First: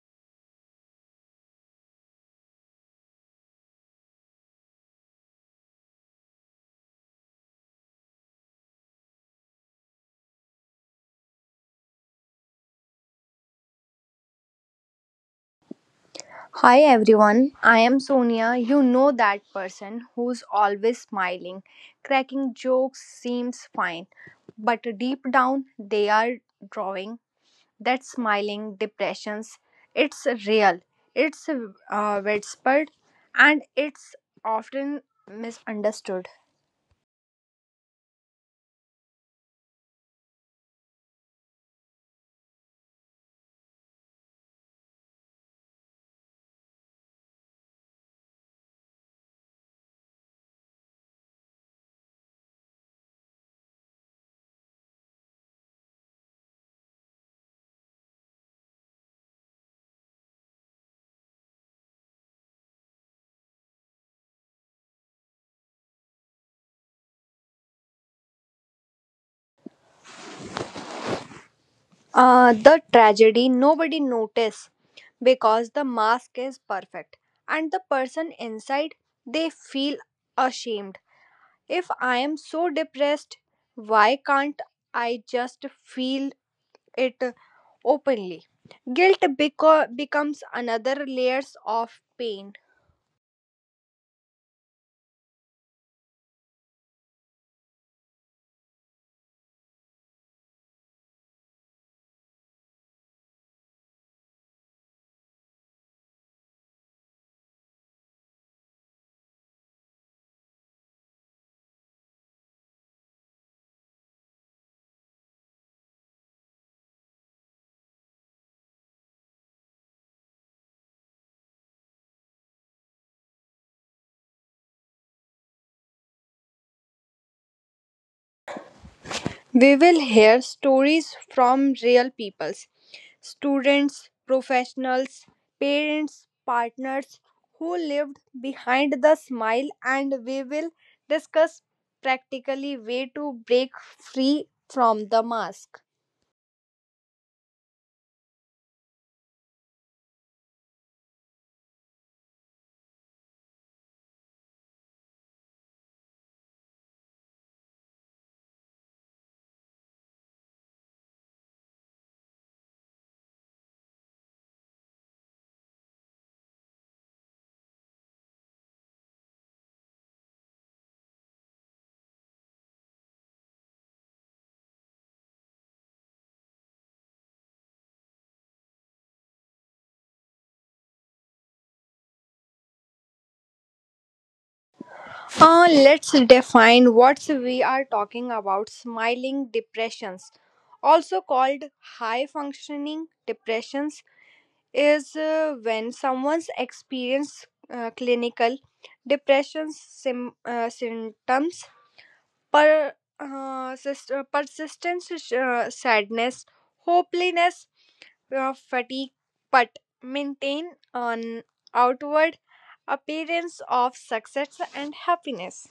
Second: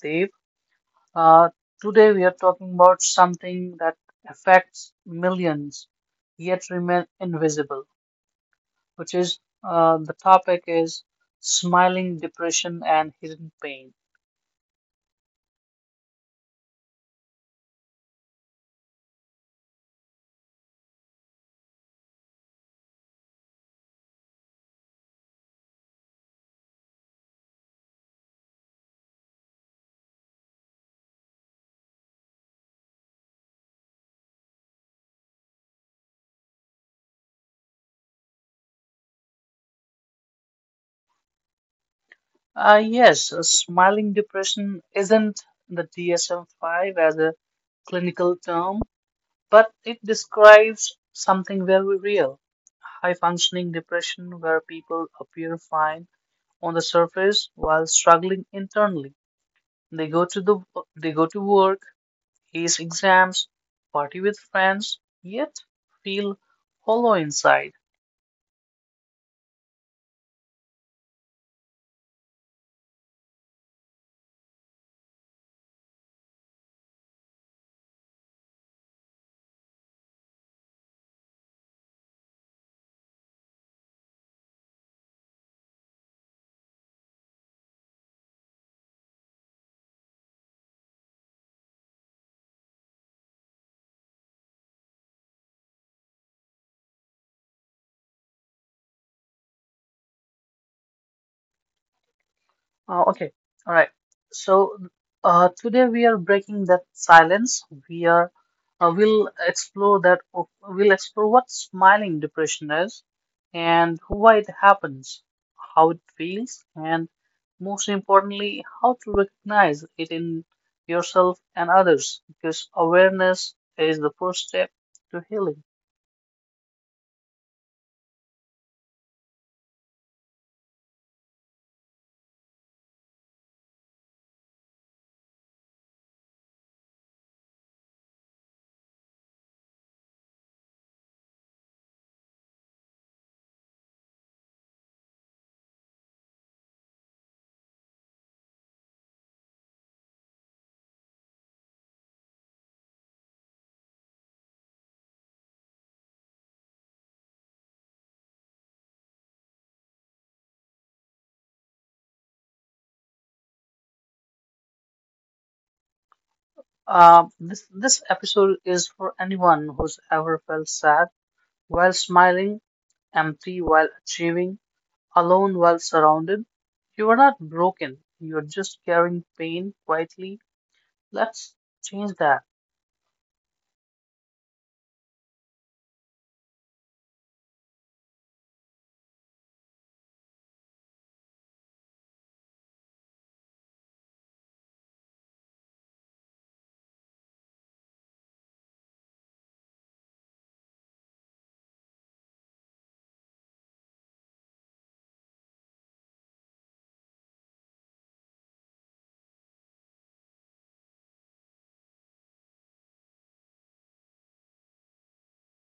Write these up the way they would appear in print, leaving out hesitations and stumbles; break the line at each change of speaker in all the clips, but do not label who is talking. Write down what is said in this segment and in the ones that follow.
Dave. Uh, Today we are talking about something that affects millions yet remain invisible, which is the topic is smiling depression and hidden pain.
Hi everyone, I am Sonia. You know that person who's always smiling. Cracking jokes seems fine, but deep down they are drawing that smiling depressions. It's real, it's widespread, and it's often misunderstood.
Yes, Smiling depression isn't the DSM-5 as a clinical term, but it describes something very real. High functioning depression where people appear fine on the surface while struggling internally. They go to the they go to work, ace exams, party with friends, yet feel hollow inside.
The tragedy nobody notice because the mask is perfect, and the person inside they feel ashamed. If I am so depressed, why can't I just feel it openly? Guilt becomes another layers of pain.
Okay, all right. So today we are breaking that silence. We'll explore We'll explore what smiling depression is, and why it happens, how it feels, and most importantly, how to recognize it in yourself and others. Because awareness is the first step to healing.
We will hear stories from real peoples, students, professionals, parents, partners who lived behind the smile and we will discuss practically way to break free from the mask.
This episode is for anyone who's ever felt sad while smiling, empty while achieving, alone while surrounded. You are not broken. You're just carrying pain quietly. Let's change that.
Let's define what we are talking about smiling depressions also called high functioning depressions is when someone's experienced clinical depression symptoms per persistent sadness, hopelessness, fatigue, but maintain an outward appearance of success and happiness.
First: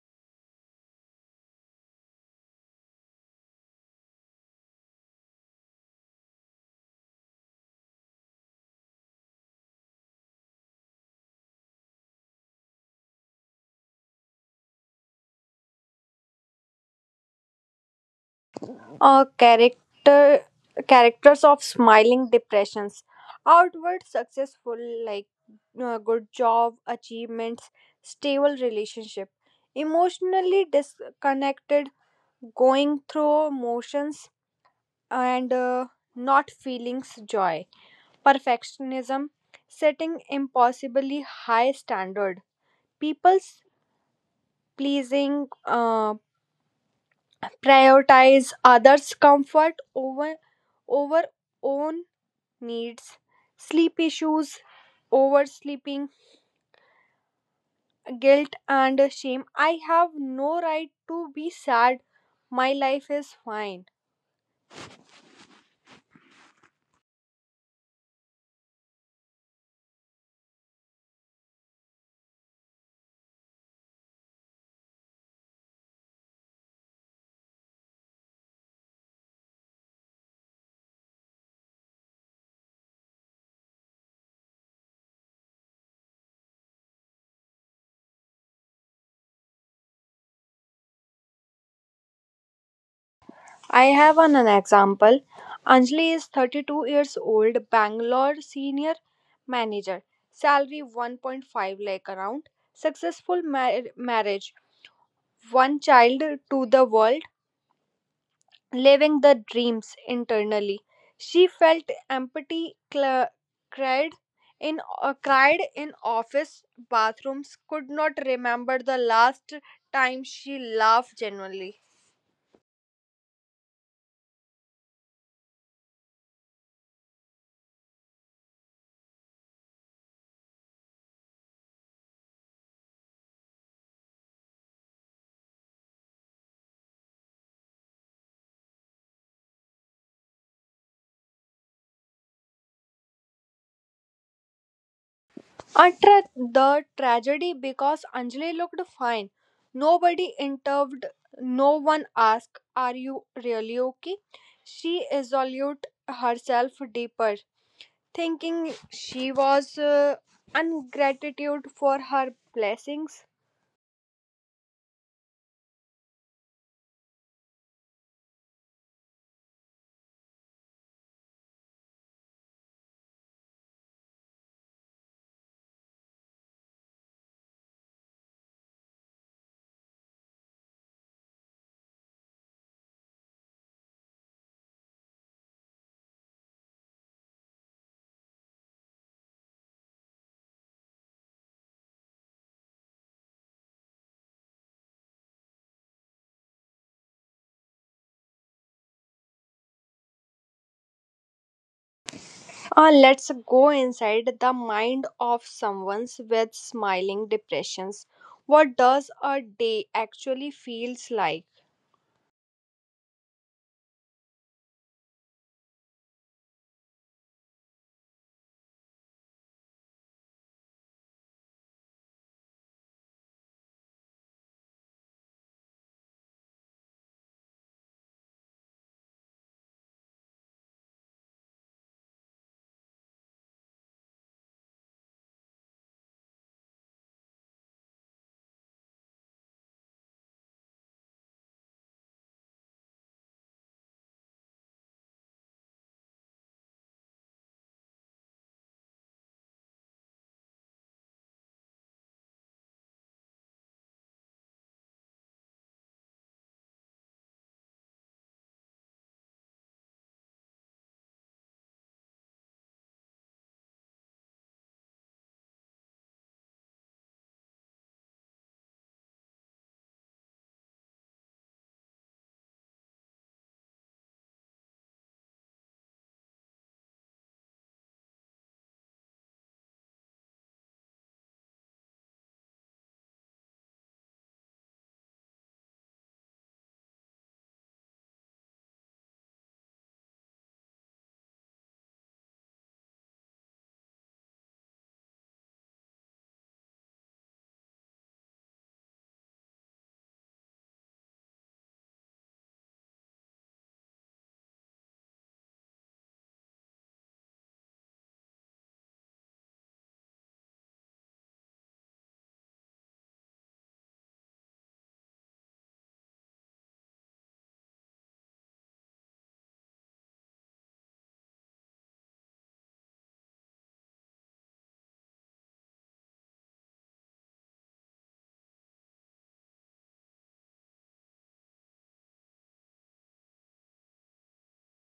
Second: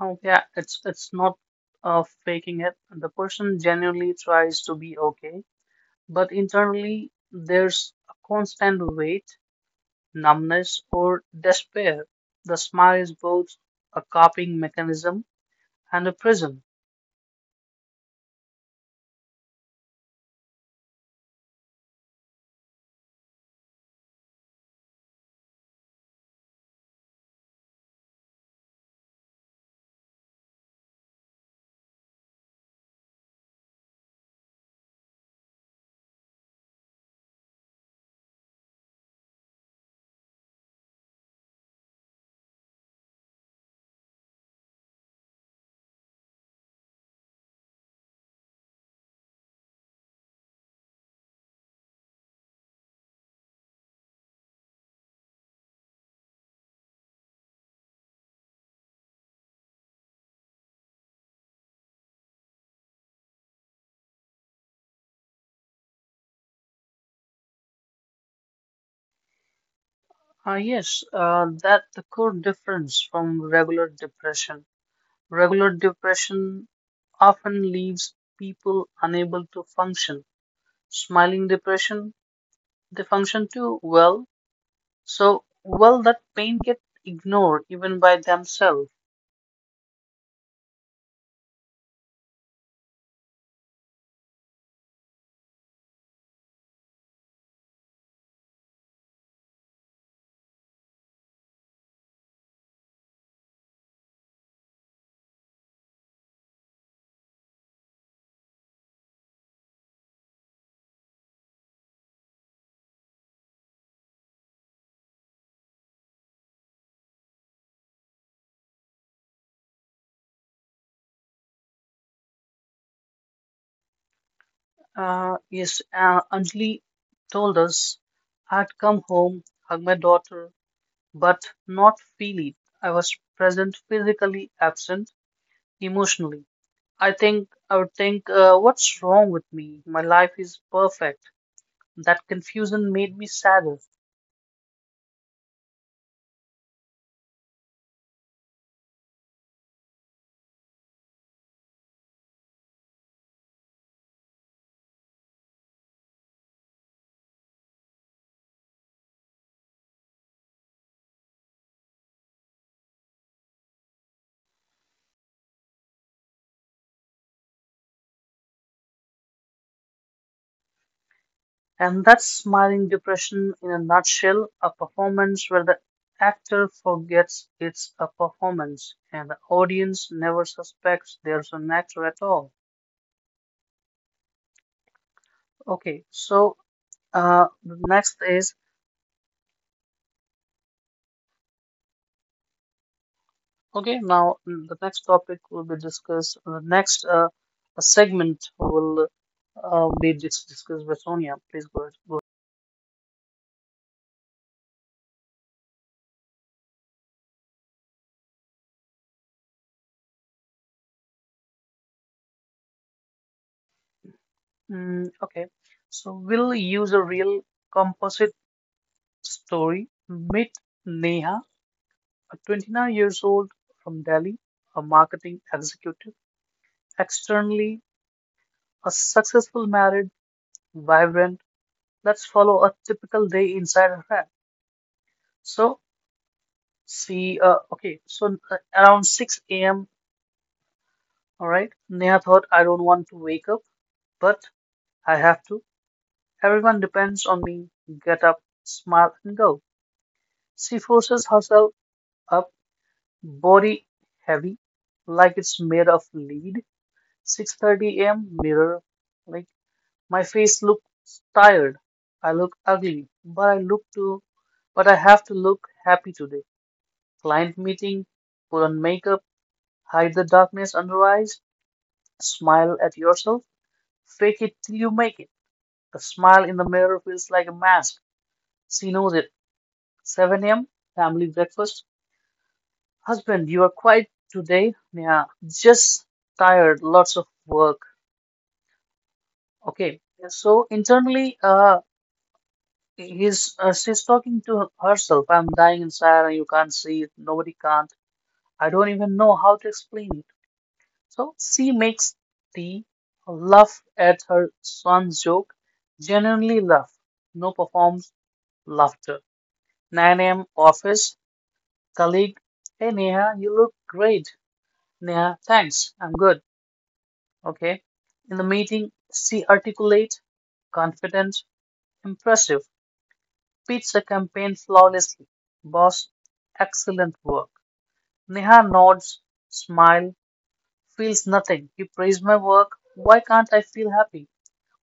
Oh, yeah, it's not faking it. The person genuinely tries to be okay, but internally there's a constant weight, numbness, or despair. The smile is both a coping mechanism and a prison.
Uh, character Characters of smiling depressions: outward successful, like good job, achievements, stable relationship, emotionally disconnected, going through motions and not feelings joy, perfectionism, setting impossibly high standard, people's pleasing, prioritize others' comfort over own needs, sleep issues, oversleeping, guilt, and shame. I have no right to be sad. My life is fine.
Yes, that's the core difference from regular depression. Regular depression often leaves people unable to function. Smiling depression, they function too well. So well that pain gets ignored even by themselves.
I have an example. Anjali is 32 years old, Bangalore senior manager, salary 1.5 lakh around, successful marriage, one child to the world, living the dreams internally. She felt empathy, cried in cried in office bathrooms, could not remember the last time she laughed genuinely.
Yes, Anjali told us, I'd come home, hug my daughter, but not feel it. I was present physically, absent emotionally. I would think, what's wrong with me? My life is perfect. That confusion made me sadder.
Utter the tragedy because Anjali looked fine. Nobody intervened. No one asked, "Are you really okay?" She resolved herself deeper, thinking she was ungratitude for her blessings.
And that's smiling depression in a nutshell, a performance where the actor forgets it's a performance and the audience never suspects there's an actor at all. Okay, so the next is okay. Now mm, The next topic will be discussed. The next segment will be discussed by Sonia. Please go ahead.
Let's go inside the mind of someone with smiling depressions. What does a day actually feels like?
Okay, so we'll use a real composite story. Meet Neha, a 29 years old from Delhi, a marketing executive. Externally, a successful married, vibrant. Let's follow a typical day inside her head. So, so around 6 a.m., all right, Neha thought, I don't want to wake up, but I have to. Everyone depends on me. Get up, smile, and go. She forces herself up. Body heavy, like it's made of lead. 6:30 a.m., mirror, like my face looks tired. I look ugly, but I have to look happy today. Client meeting, put on makeup, hide the darkness under eyes, smile at yourself, fake it till you make it. The smile in the mirror feels like a mask. She knows it. 7 a.m., family breakfast. Husband, you are quiet today. Yeah, just tired, lots of work. Okay. So internally, he's she's talking to herself. I'm dying inside, and you can't see it. Nobody can't. I don't even know how to explain it. So she makes tea, laugh at her son's joke, genuinely laugh. No performs laughter. 9 a.m., office colleague. Hey Neha, you look great. Neha, thanks. I'm good. Okay. In the meeting, she articulate, confident, impressive, pitched the campaign flawlessly. Boss, excellent work. Neha nods, smile, feels nothing. You praise my work. Why can't I feel happy?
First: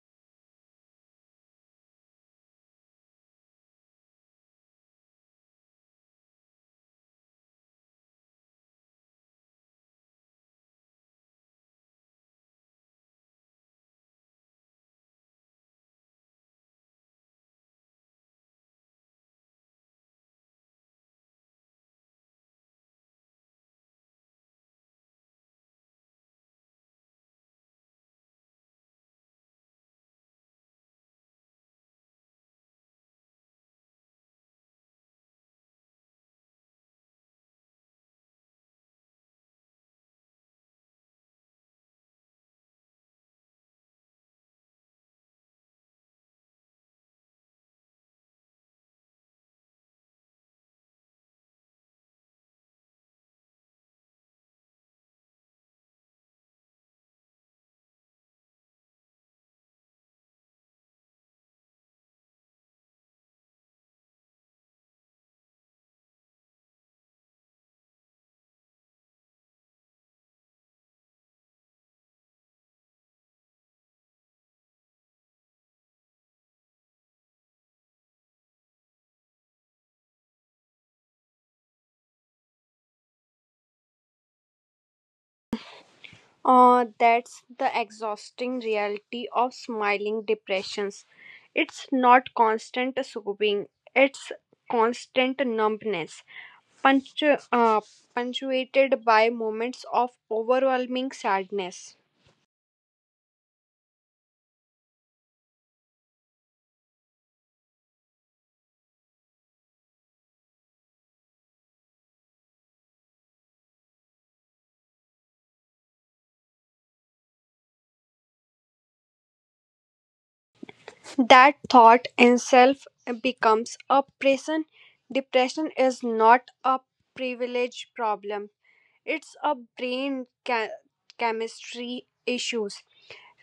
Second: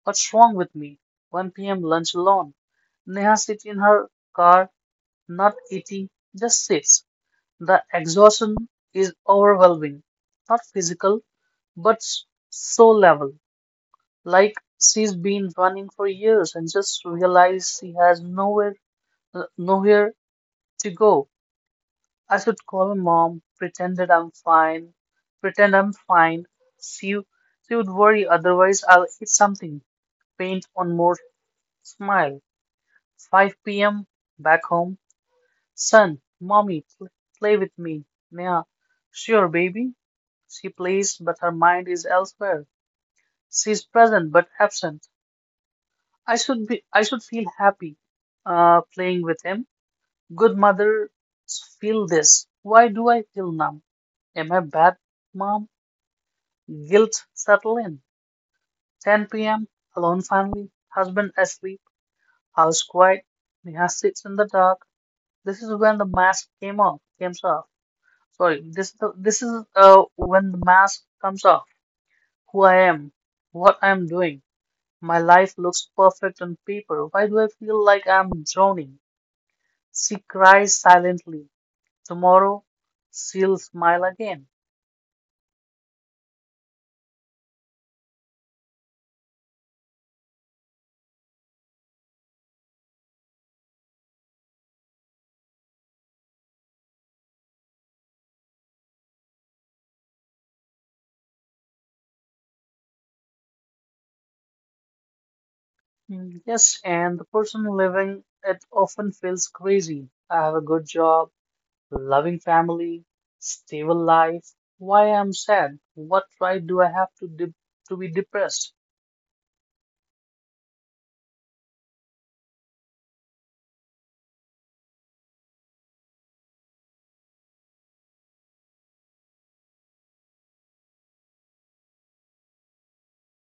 What's wrong with me? 1 p.m., lunch alone. Neha sits in her car, not eating, just sits. The exhaustion is overwhelming, not physical, but soul level. Like she's been running for years and just realized she has nowhere to go. I should call her mom, pretend I'm fine. She she would worry, otherwise I'll eat something. Paint on more smile. 5 p.m., back home. Son, mommy, pl play with me. Yeah, sure, baby. She plays, but her mind is elsewhere. She's present but absent. I should feel happy playing with him. Good mothers feel this. Why do I feel numb? Am I bad, mom? Guilt settle in. 10 p.m., alone family, husband asleep, house quiet. Neha sits in the dark. This is when the mask came off. Came off. Sorry, this is the, this is when the mask comes off. Who I am, what I am doing. My life looks perfect on paper. Why do I feel like I'm drowning? She cries silently. Tomorrow she'll smile again.
That's the exhausting reality of smiling depressions. It's not constant soothing, it's constant numbness, punctu- uh, punctuated by moments of overwhelming sadness.
Yes, and the person living it often feels crazy. I have a good job, loving family, stable life. Why I'm sad? What right do I have to be depressed?
That thought itself becomes a prison. Depression is not a privilege problem, it's a chemistry issues.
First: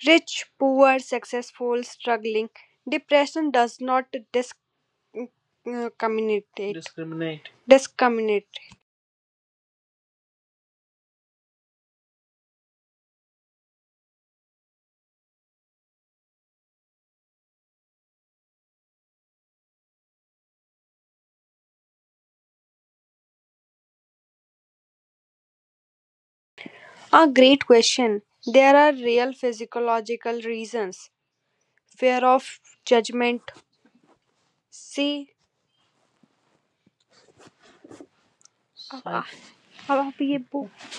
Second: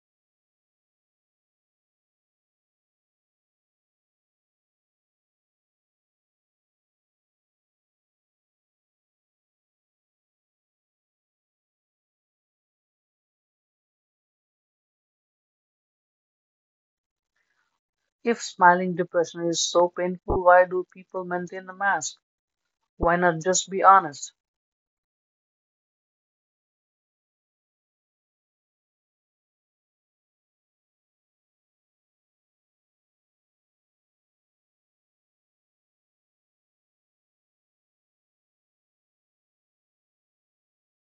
Rich, poor, successful, struggling. Depression does not discriminate. Discriminate.
If smiling depression is so painful, why do people maintain the mask? Why not just be honest?
A great question. There are real physiological reasons. Fear of judgment. See, अब आप ये book.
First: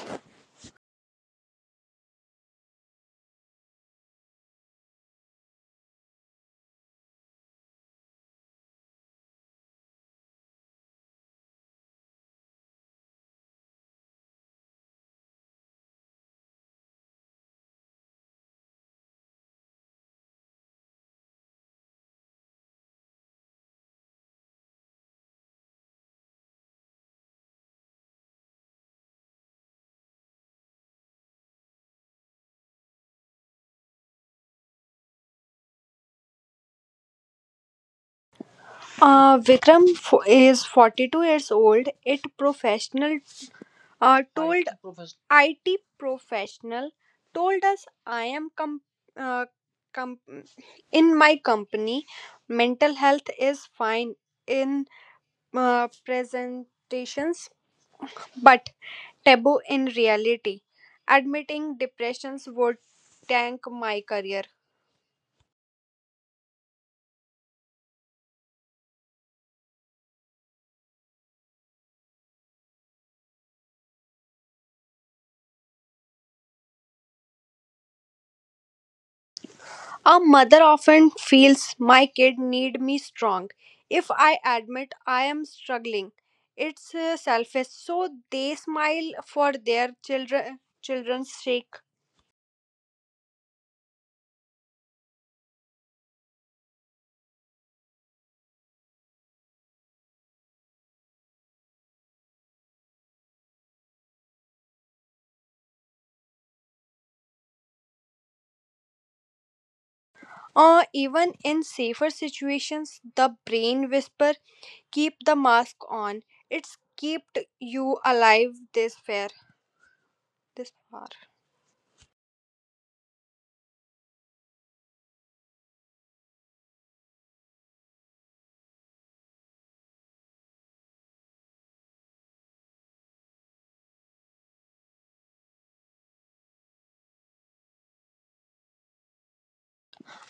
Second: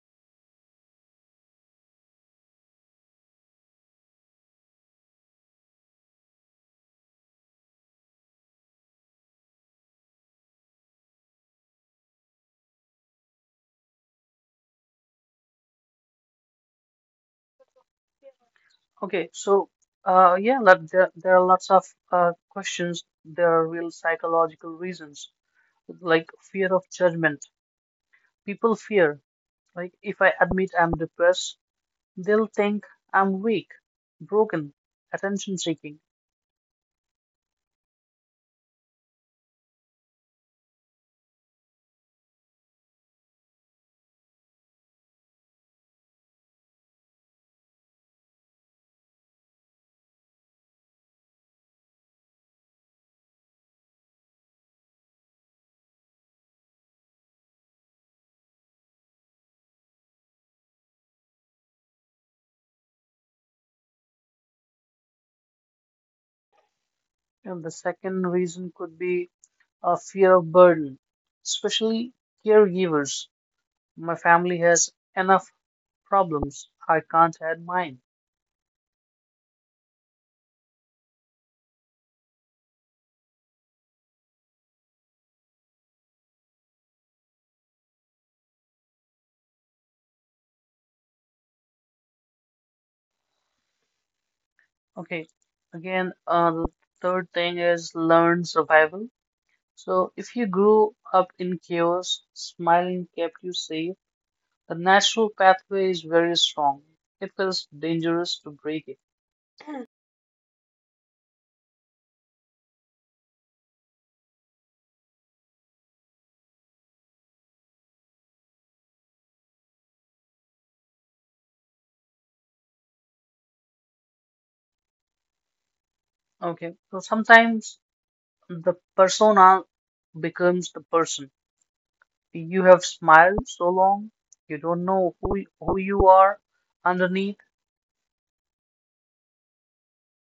Okay, so there are lots of questions. There are real psychological reasons, like fear of judgment. People fear, like, if I admit I'm depressed, they'll think I'm weak, broken, attention seeking.
Vikram is 42 years old. Uh, told IT professional told us I am uh, com- in my company. Mental health is fine in presentations, but taboo in reality. Admitting depressions would tank my career.
And the second reason could be a fear of burden, especially caregivers. My family has enough problems. I can't add mine.
A mother often feels my kid need me strong. If I admit I am struggling, it's selfish. So they smile for their children's sake.
Okay, the third thing is learn survival. So, if you grew up in chaos, smiling kept you safe. The natural pathway is very strong. It feels dangerous to break it.
Even in safer situations, the brain whisper, keep the mask on. It's kept you alive this far.
Okay. So sometimes the persona becomes the person. You have smiled so long, you don't know who you are underneath.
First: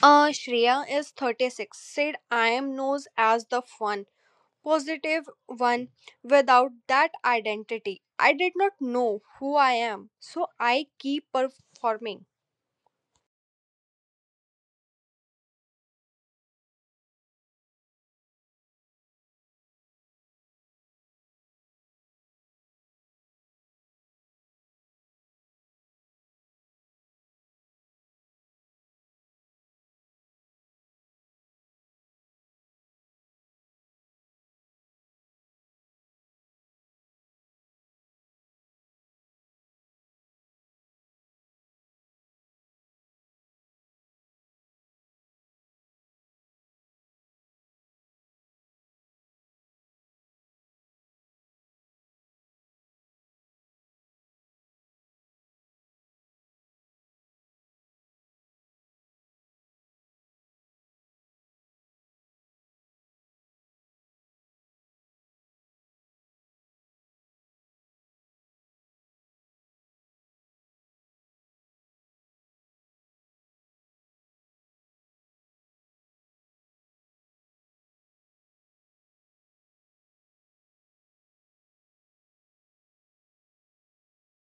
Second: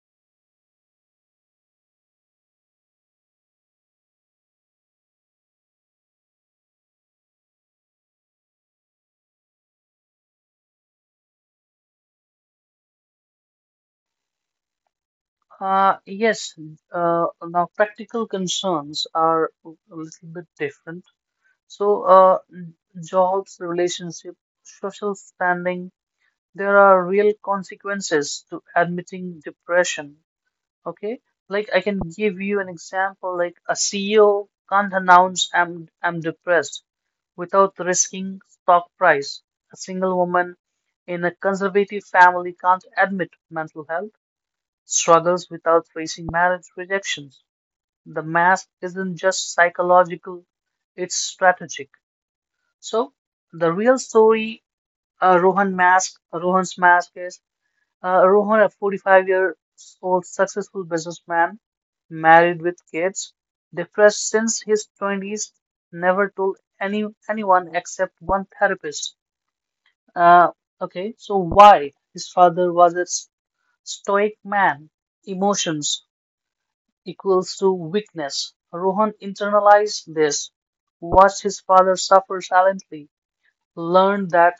Shreya is 36. Said I am known as the fun, positive one. Without that identity, I did not know who I am, so I keep performing.
Uh, yes. Now practical concerns are a little bit different. So, uh, Jobs, relationship, social standing, there are real consequences to admitting depression. Okay, like I can give you an example, like a CEO can't announce I'm depressed without risking stock price. A single woman in a conservative family can't admit mental health struggles without facing marriage rejections. The mask isn't just psychological, it's strategic. So the real story, Rohan's mask is Rohan, a 45-year-old successful businessman, married with kids, depressed since his 20s, never told anyone except one therapist. Uh, okay, so why? His father was a stoic man. Emotions equals to weakness. Rohan internalized this, watched his father suffer silently, learned that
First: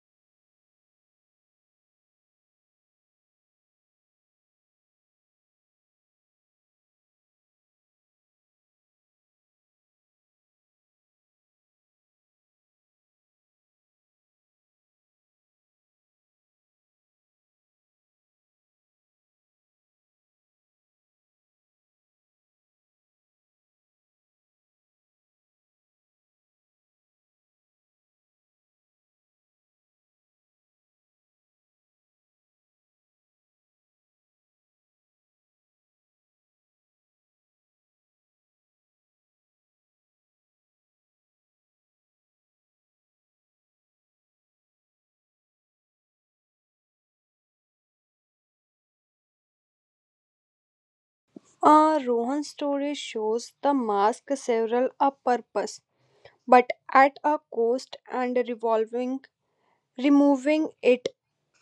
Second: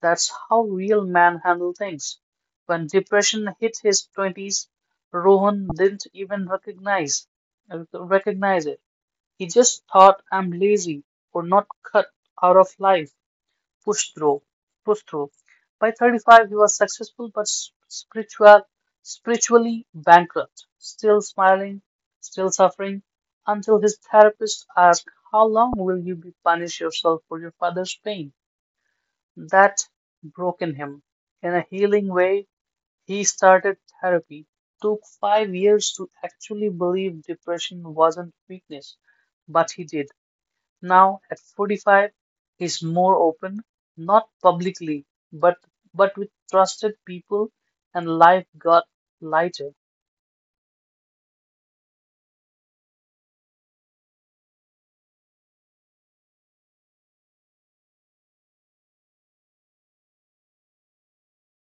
that's how real men handle things. When depression hit his 20s, Rohan didn't even recognize it. He just thought I'm lazy or not cut out of life. Push through, Push through. By 35, he was successful but spiritually bankrupt, still smiling, still suffering, until his therapist asked, how long will you be punish yourself for your father's pain? That broken him. In a healing way, he started therapy. Took 5 years to actually believe depression wasn't weakness, but he did. Now, at 45, he's more open, not publicly, but but with trusted people, and life got lighter.
Rohan's story shows the mask several a purpose, but at a cost, and revolving removing it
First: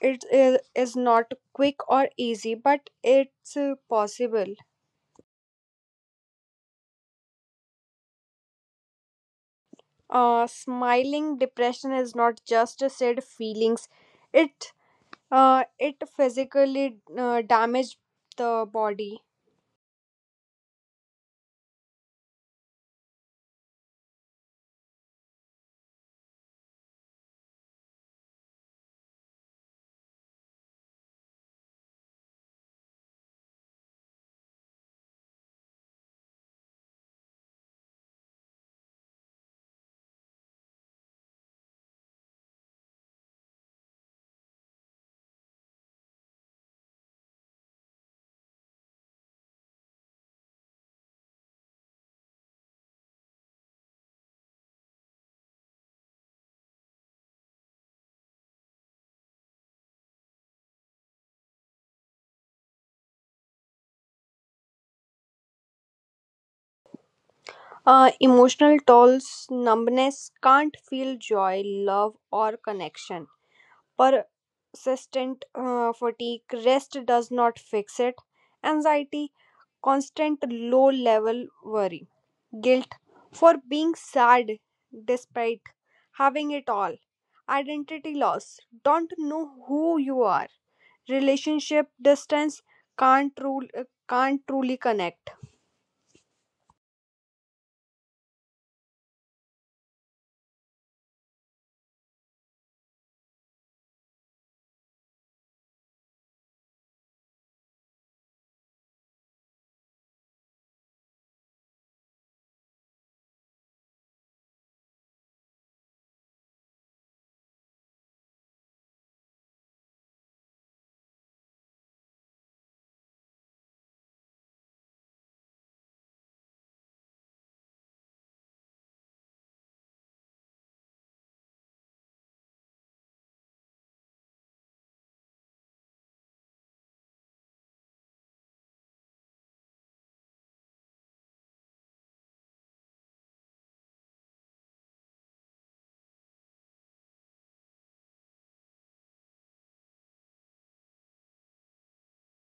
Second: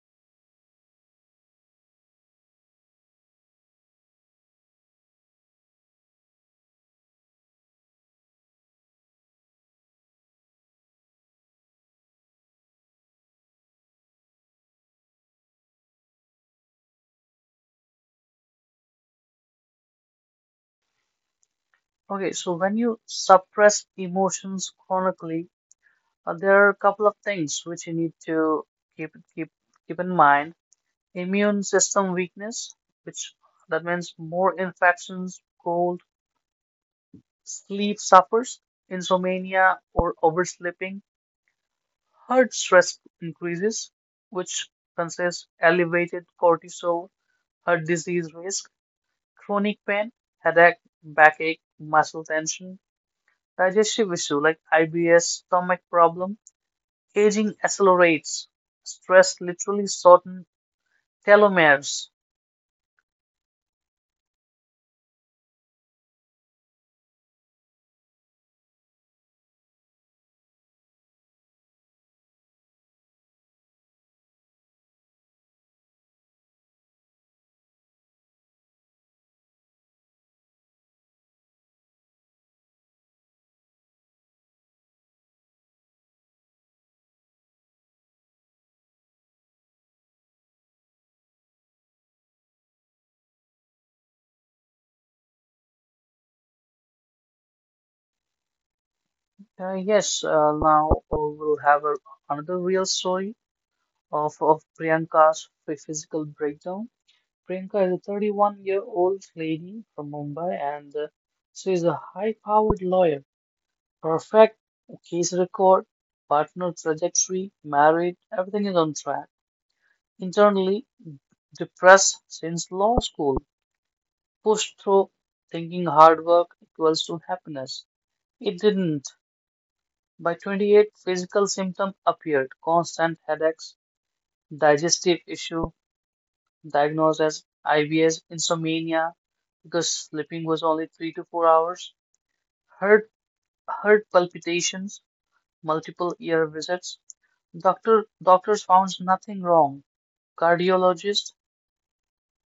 is not quick or easy, but it's possible. Smiling depression is not just a said feelings, it it physically damaged the body.
Okay, so when you suppress emotions chronically, there are a couple of things which you need to keep keep keep in mind: immune system weakness, which that means more infections, cold, sleep suffers, insomnia or oversleeping, heart stress increases, which consists elevated cortisol, heart disease risk, chronic pain, headache, backache, muscle tension, digestive issue like IBS, stomach problem, aging accelerates, stress literally shortens telomeres.
Emotional tolls, numbness, can't feel joy, love, or connection. Persistent fatigue, rest does not fix it. Anxiety, constant low level worry, guilt for being sad despite having it all. Identity loss, don't know who you are, relationship distance, can't rule can't truly connect.
Yes, now we'll have a, another real story of Priyanka's physical breakdown. Priyanka is a 31-year-old lady from Mumbai and she is a high-powered lawyer. Perfect case record, partner trajectory, married, everything is on track. Internally depressed since law school, pushed through thinking hard work equals to happiness. It didn't. By 28, physical symptoms appeared: constant headaches, digestive issue diagnosed as IBS, insomnia because sleeping was only 3 to 4 hours, heart heart palpitations, multiple ear visits. Doctors found nothing wrong. Cardiologist,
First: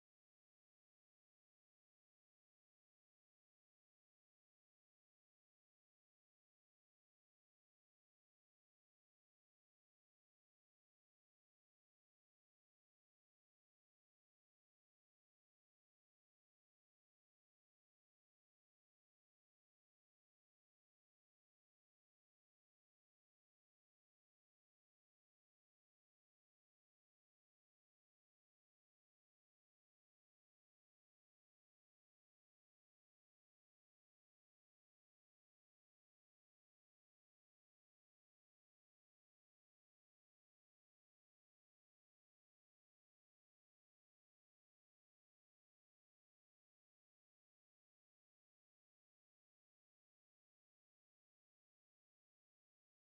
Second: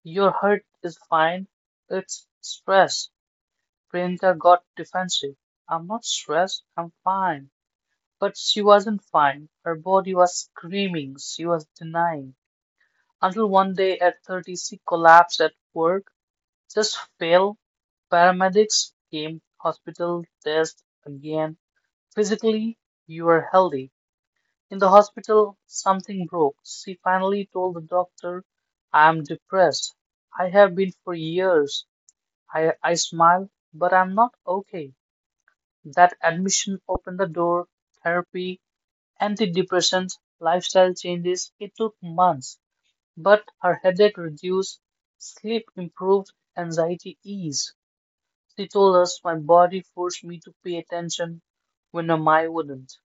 your heart is fine. It's stress. Priyanka got defensive. I'm not stressed. I'm fine. But she wasn't fine. Her body was screaming. She was denying. Until one day at 30, she collapsed at work, just fell. Paramedics came, hospital test again. Physically, you are healthy. In the hospital, something broke. She finally told the doctor, I am depressed. I have been for years. I smile, but I'm not okay. That admission opened the door. Therapy, antidepressants, lifestyle changes. It took months, but her headache reduced, sleep improved, anxiety eased. She told us my body forced me to pay attention when my mind wouldn't.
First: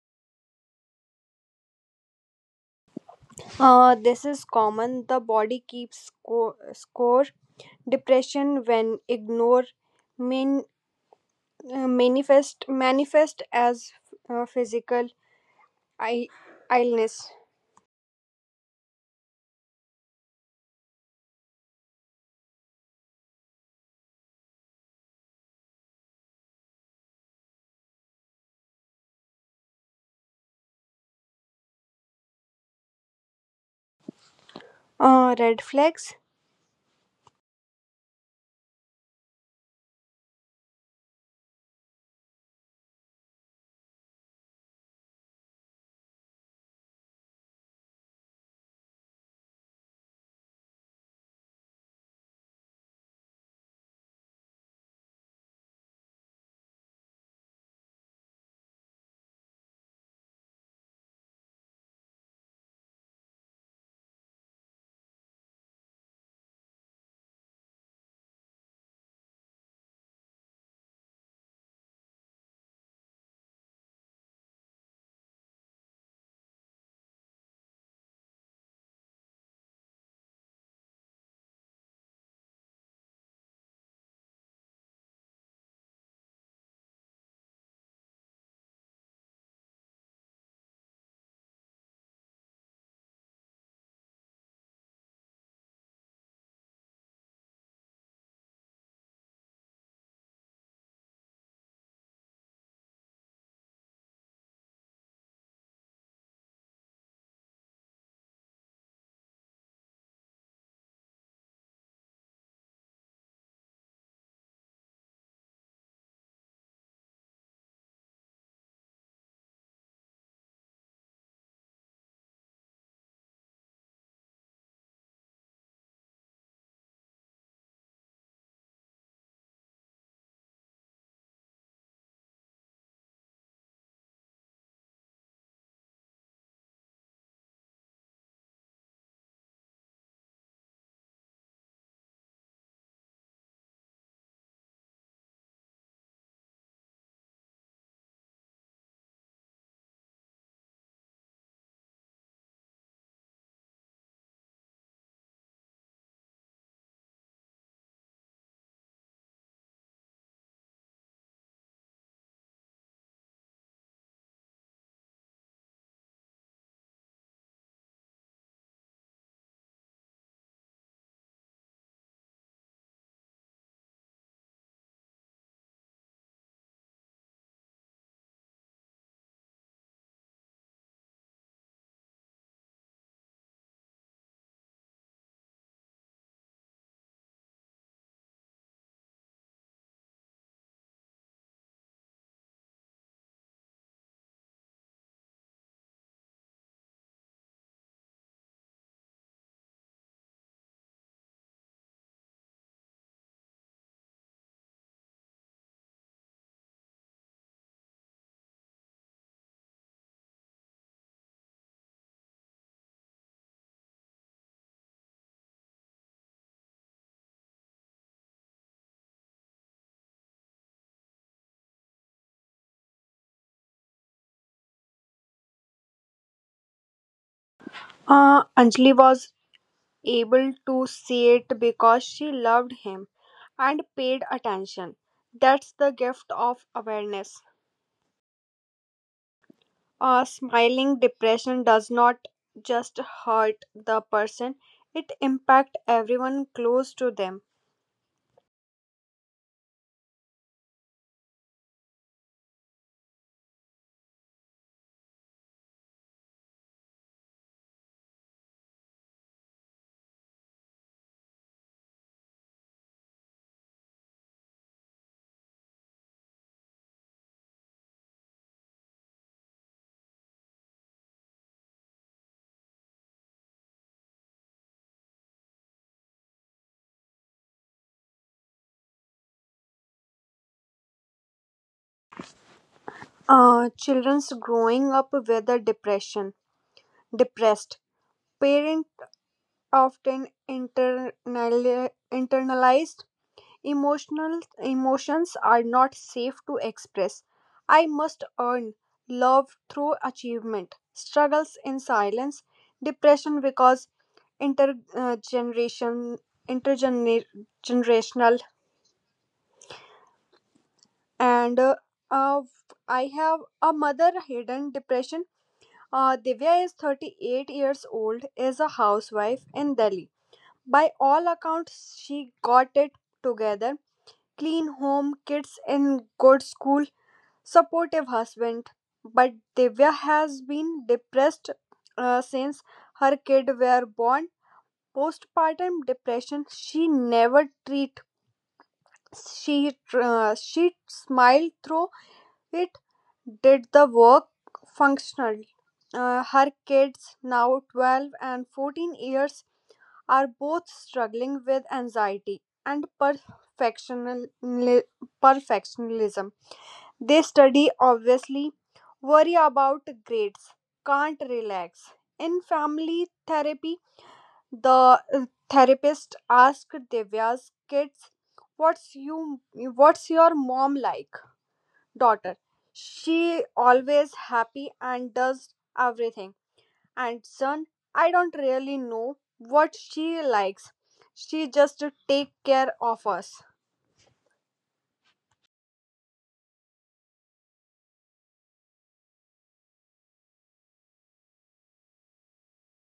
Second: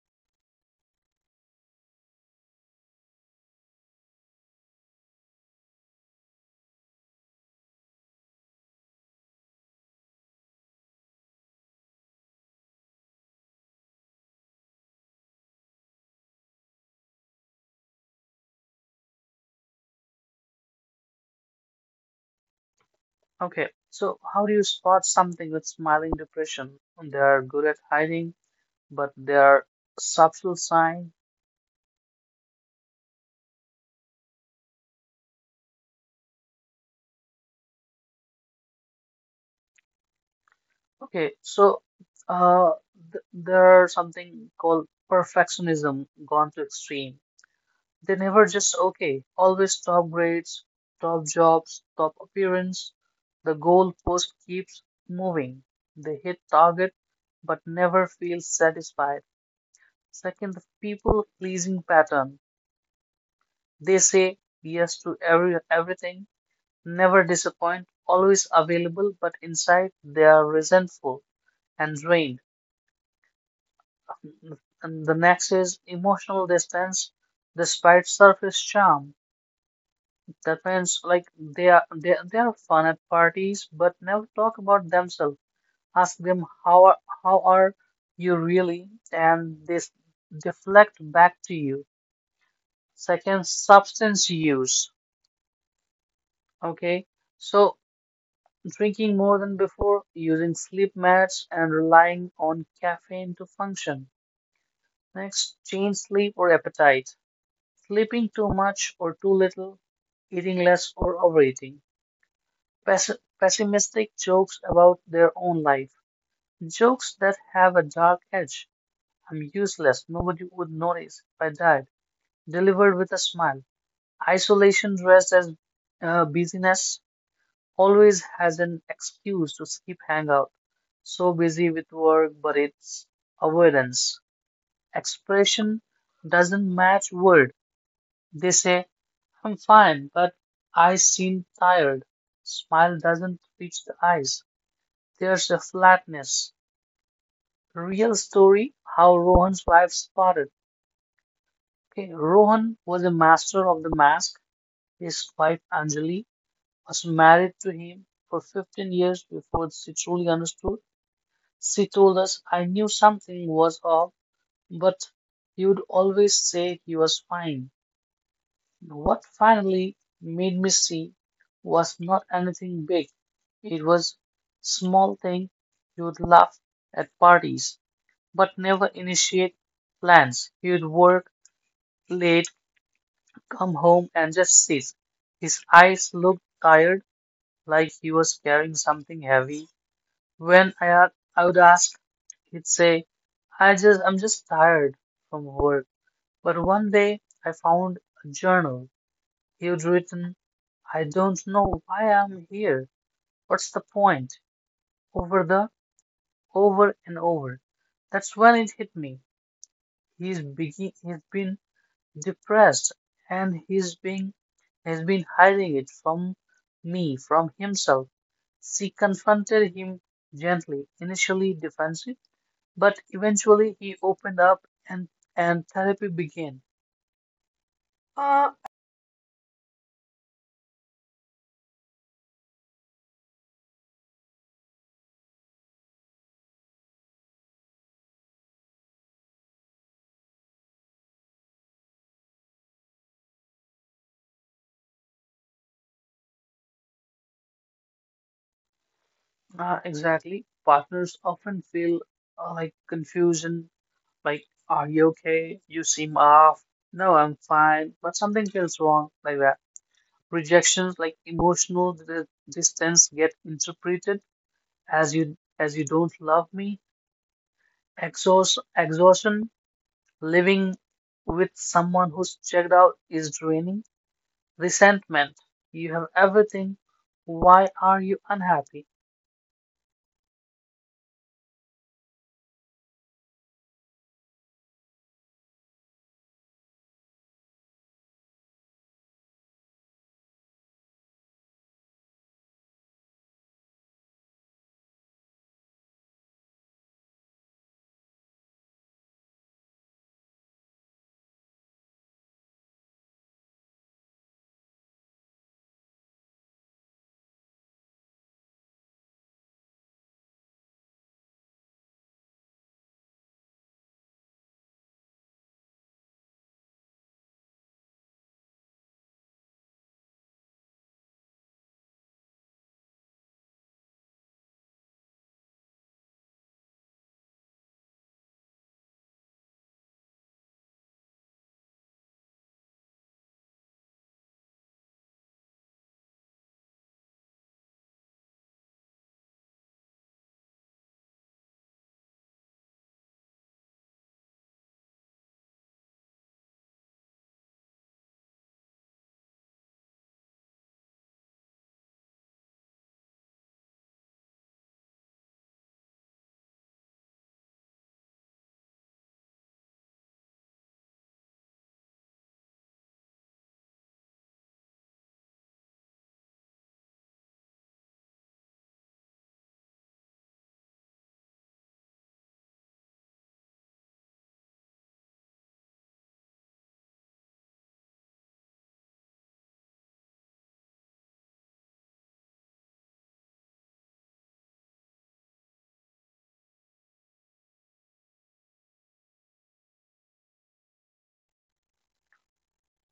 This is common. The body keeps score depression when ignore main, manifest as physical I- illness.
Okay, so how do you spot something with smiling depression? They are good at hiding, but they are subtle sign.
Red flags.
Okay, so uh, there are something called perfectionism gone to extreme. They never just okay, always top grades, top jobs, top appearance. The goalpost keeps moving. They hit target but never feel satisfied. Second, the people pleasing pattern. They say yes to everything, never disappoint, always available, but inside they are resentful and drained. And the next is emotional distance despite surface charm. Depends, like they are fun at parties, but never talk about themselves. Ask them, how are you really, and this deflect back to you. Second, substance use. Okay, so drinking more than before, using sleep meds, and relying on caffeine to function. Next, change sleep or appetite. Sleeping too much or too little, eating less or overeating. Pessi pessimistic jokes about their own life. Jokes that have a dark edge. I'm useless. Nobody would notice if I died. Delivered with a smile. Isolation dressed as busyness always has an excuse to skip hangout. So busy with work, but it's avoidance. Expression doesn't match word. They say, I'm fine, but I seem tired. Smile doesn't reach the eyes. There's the flatness. Real story how Rohan's wife spotted. Okay, Rohan was a master of the mask. His wife Anjali was married to him for 15 years before she truly understood. She told us, I knew something was off, but he would always say he was fine. What finally made me see was not anything big. It was small thing he would laugh at parties, but never initiate plans. He'd work late, come home, and just sit. His eyes looked tired, like he was carrying something heavy. When I, a- I would ask, he'd say, I'm just tired from work. But one day I found a journal. He'd written, I don't know why I'm here. What's the point? Over the, over and over. That's when it hit me. He's been depressed and he's been has been hiding it from me, from himself. She confronted him gently, initially defensive, but eventually he opened up and and therapy began. Uh,
Anjali was able to see it because she loved him and paid attention. That's the gift of awareness. Smiling depression does not just hurt the person, it impacts everyone close to them.
exactly. Partners often feel like confusion, like, are you okay? You seem off. No, I'm fine, but something feels wrong, like that. Rejections, like emotional distance, get interpreted as you don't love me. Exhaustion. Living with someone who's checked out is draining. Resentment. You have everything. Why are you unhappy?
Children's growing up with a depressed parents often internalize emotional emotions are not safe to express. I must earn love through achievement, struggles in silence, depression because intergeneration intergenerational, and uh, I have a mother hidden depression. Divya is 38 years old, is a housewife in Delhi. By all accounts she got it together: clean home, kids in good school, supportive husband, but Divya has been depressed since her kid were born. Postpartum depression she never treat. She smiled through it. Did the work functionally. Her kids now 12 and 14 years are both struggling with anxiety and perfectional perfectionism. They study, obviously, worry about grades, can't relax. In family therapy, the therapist asked Divya's kids, "What's you? What's your mom like, daughter?" "She always happy and does everything." And son, "I don't really know what she likes. She just take care of us."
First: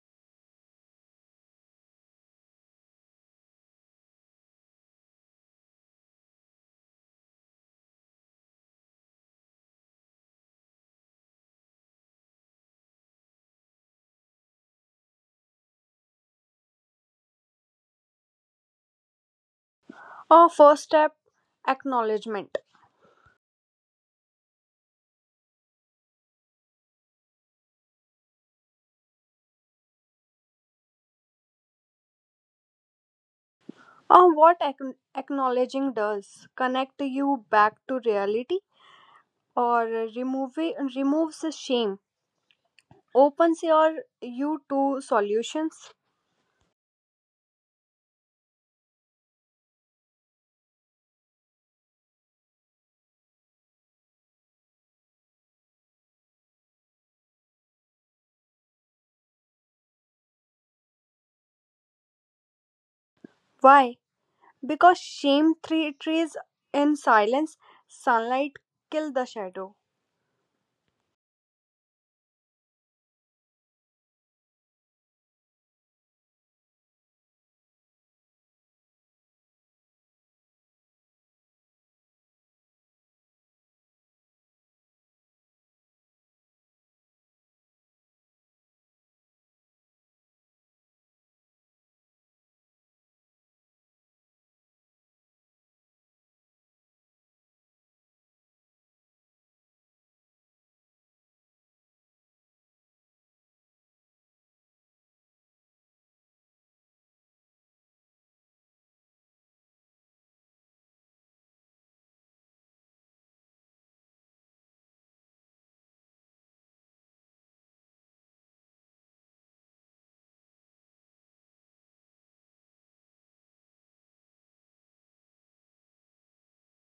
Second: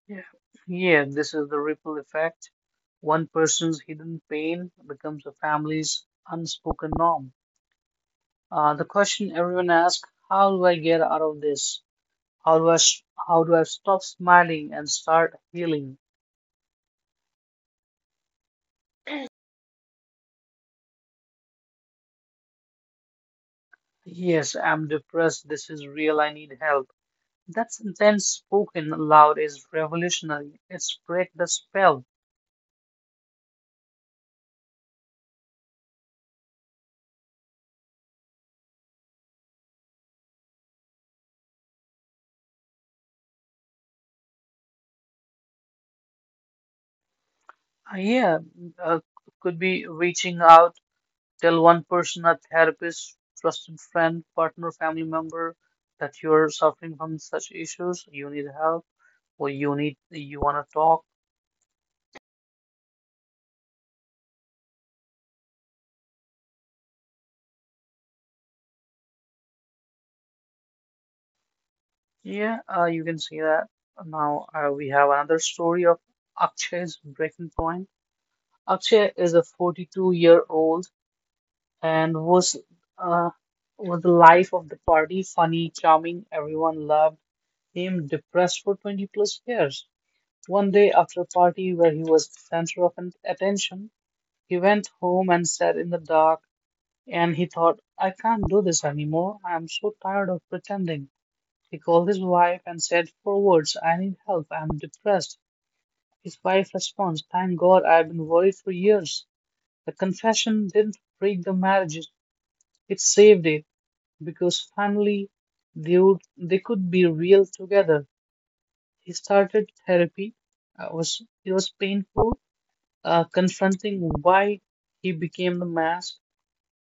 Yeah yeah this is the ripple effect. One person's hidden pain becomes a family's unspoken norm. The question everyone asks: how do I get out of this? how do i s- how do I stop smiling and start healing?
Our first step, acknowledgement.
Yes, I'm depressed. This is real. I need help. That sentence spoken aloud is revolutionary. It's break the spell.
What acknowledging does, connect you back to reality or remove removes the shame, opens your you to solutions.
Uh, yeah, uh, could be reaching out, tell one person, a therapist, trusted friend, partner, family member, that you're suffering from such issues. You need help, or you want to talk.
Why? Because shame trees in silence, sunlight kill the shadow.
Yeah, you can see that. Now we have another story of Akshay's breaking point. Akshay is a 42-year old. And uh, was the life of the party, funny, charming, everyone loved him, depressed for 20 plus years. One day after a party where he was the center of attention, he went home and sat in the dark and he thought, I can't do this anymore. I am so tired of pretending. He called his wife and said four words, I need help. I am depressed. His wife responds, thank God, I've been worried for years. The confession didn't break the marriage. It saved it, because finally they could be real together. He started therapy. Was painful, confronting why he became the mask,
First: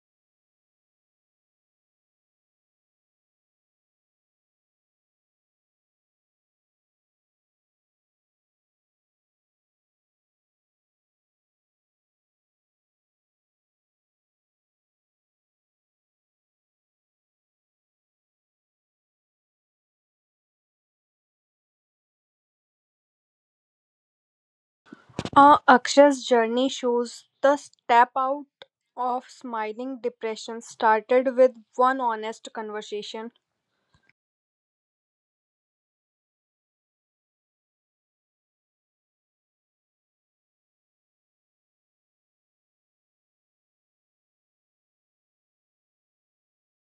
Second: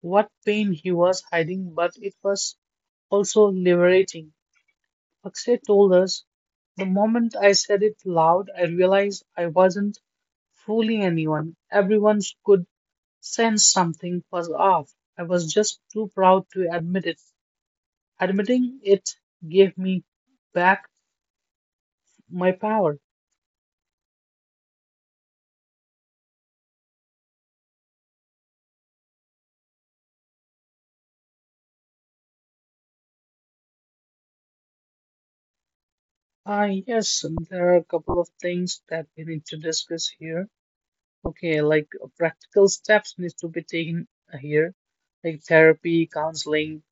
what pain he was hiding, but it was also liberating. Akshay told us, the moment I said it loud, I realized I wasn't fooling anyone. Everyone could sense something was off. I was just too proud to admit it. Admitting it gave me back my power.
Aksha's journey shows the step out of smiling depression started with one honest conversation.
Ah, yes, there are a couple of things that we need to discuss here. Okay, like practical steps needs to be taken here, like therapy, counseling,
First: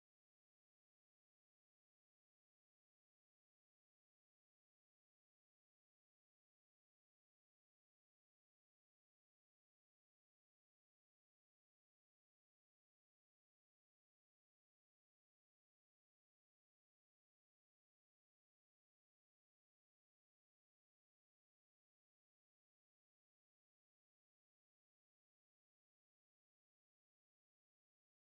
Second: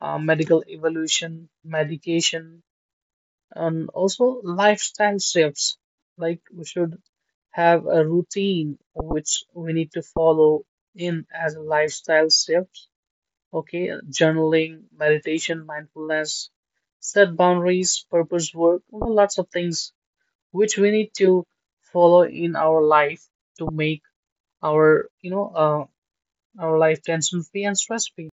medical evolution, medication, and also lifestyle shifts. Like we should have a routine which we need to follow in as a lifestyle shift. Okay, journaling, meditation, mindfulness, set boundaries, purpose work, well, lots of things which we need to follow in our life to make our, you know, our life tension free and stress free.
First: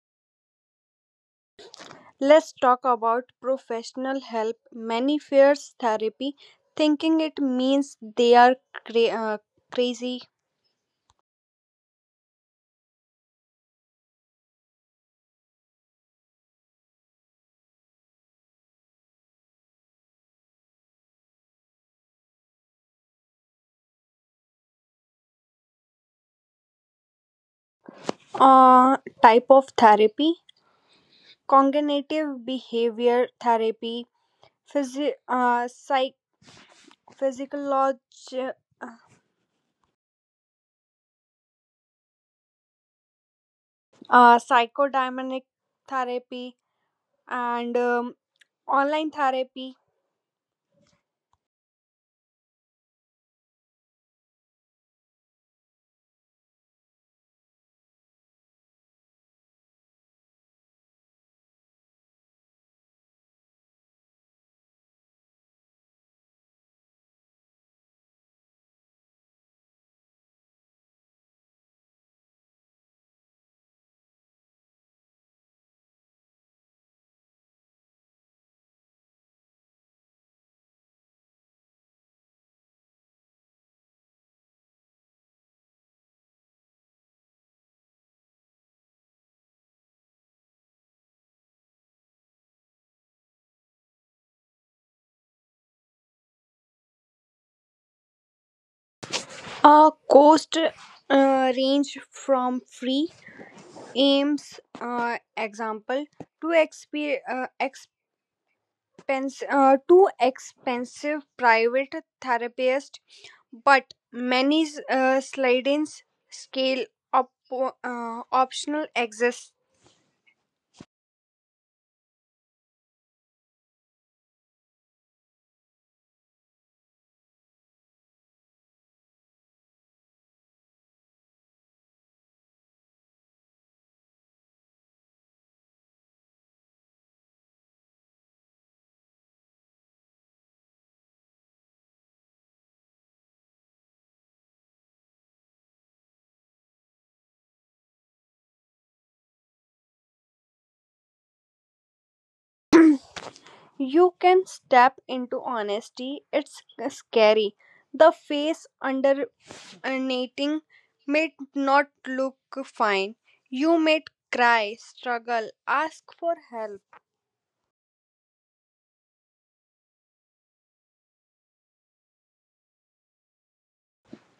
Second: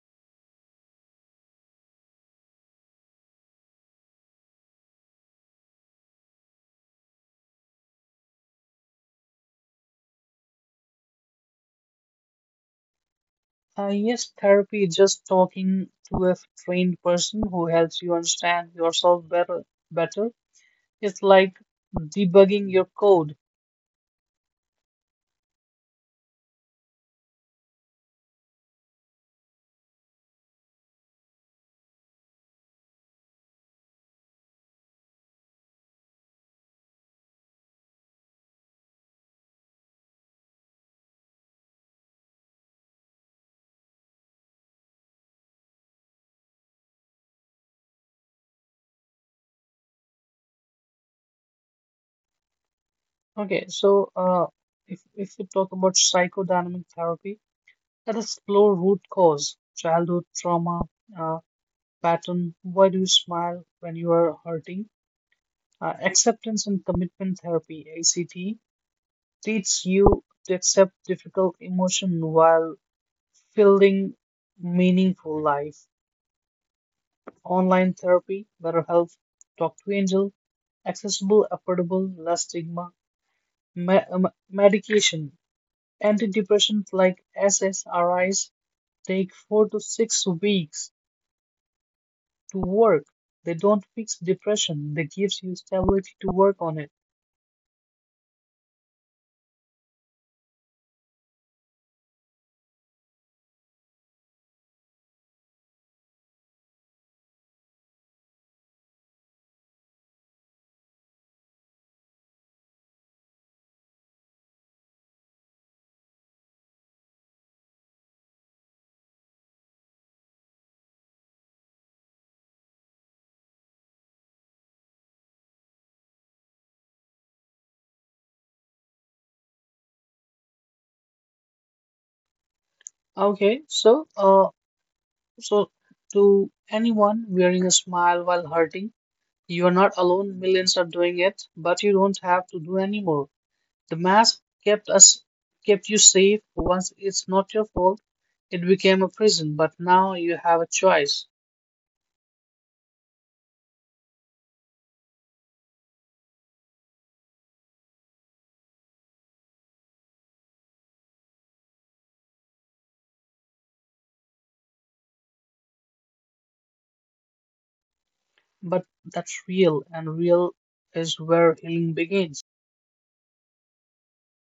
Let's talk about professional help. Many fears therapy, thinking it means they are crazy.
Yes, therapy is just talking to a trained person who helps you understand yourself better. Better, it's like debugging your code.
Type of therapy: cognitive behavior therapy, physi- uh, psych- physiology, uh, psychodynamic therapy, and online therapy.
Okay, so if we talk about psychodynamic therapy, let us explore root cause, childhood trauma, uh, pattern, why do you smile when you are hurting? Acceptance and commitment therapy, ACT, teaches you to accept difficult emotion while building meaningful life. Online therapy, better health, talk to angel, accessible, affordable, less stigma. Medication, antidepressants like SSRIs, take four to six weeks to work. They don't fix depression. They gives you stability to work on it.
Cost range from free aims example too exp- uh, too expensive private therapist, but many slidings scale op- optional exists.
Okay, so to anyone wearing a smile while hurting, you are not alone. Millions are doing it, but you don't have to do anymore. The mask kept us, Kept you safe. Once it's not your fault, it became a prison. But now you have a choice.
You can step into honesty. It's scary. The face under uh, may not look fine. You may cry, struggle, ask for help,
But that's real, and real is where healing begins.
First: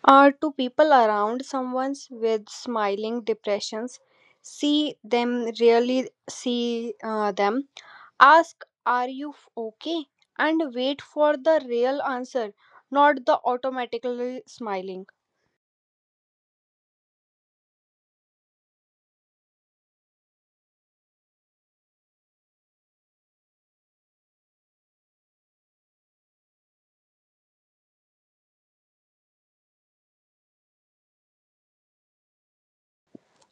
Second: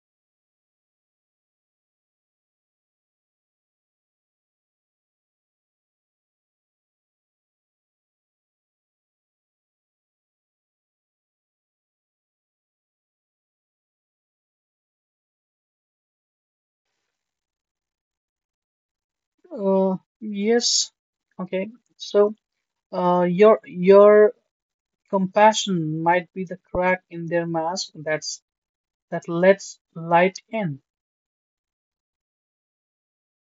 or to people around someone with smiling depressions, see them, really see them, ask are you okay, and wait for the real answer, not the automatically smiling.
Uh, yes. Okay. So. Your compassion might be the crack in their mask that lets light in.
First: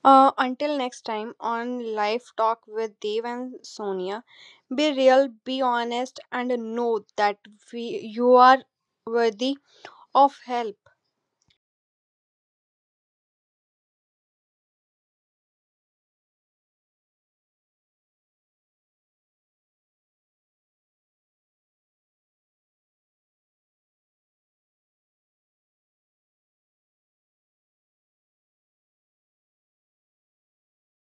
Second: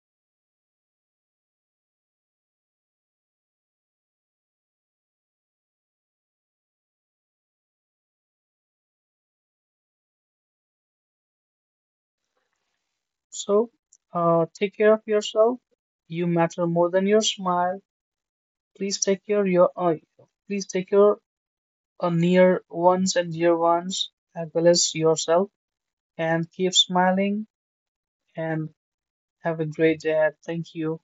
Until next time on Life Talk with Dev and Sonia, be real, be honest, and know that you are worthy of help.
So, take care of yourself. You matter more than your smile. Please take care your uh, Please take care of near ones and dear ones as well as yourself. And keep smiling and have a great day. Thank you.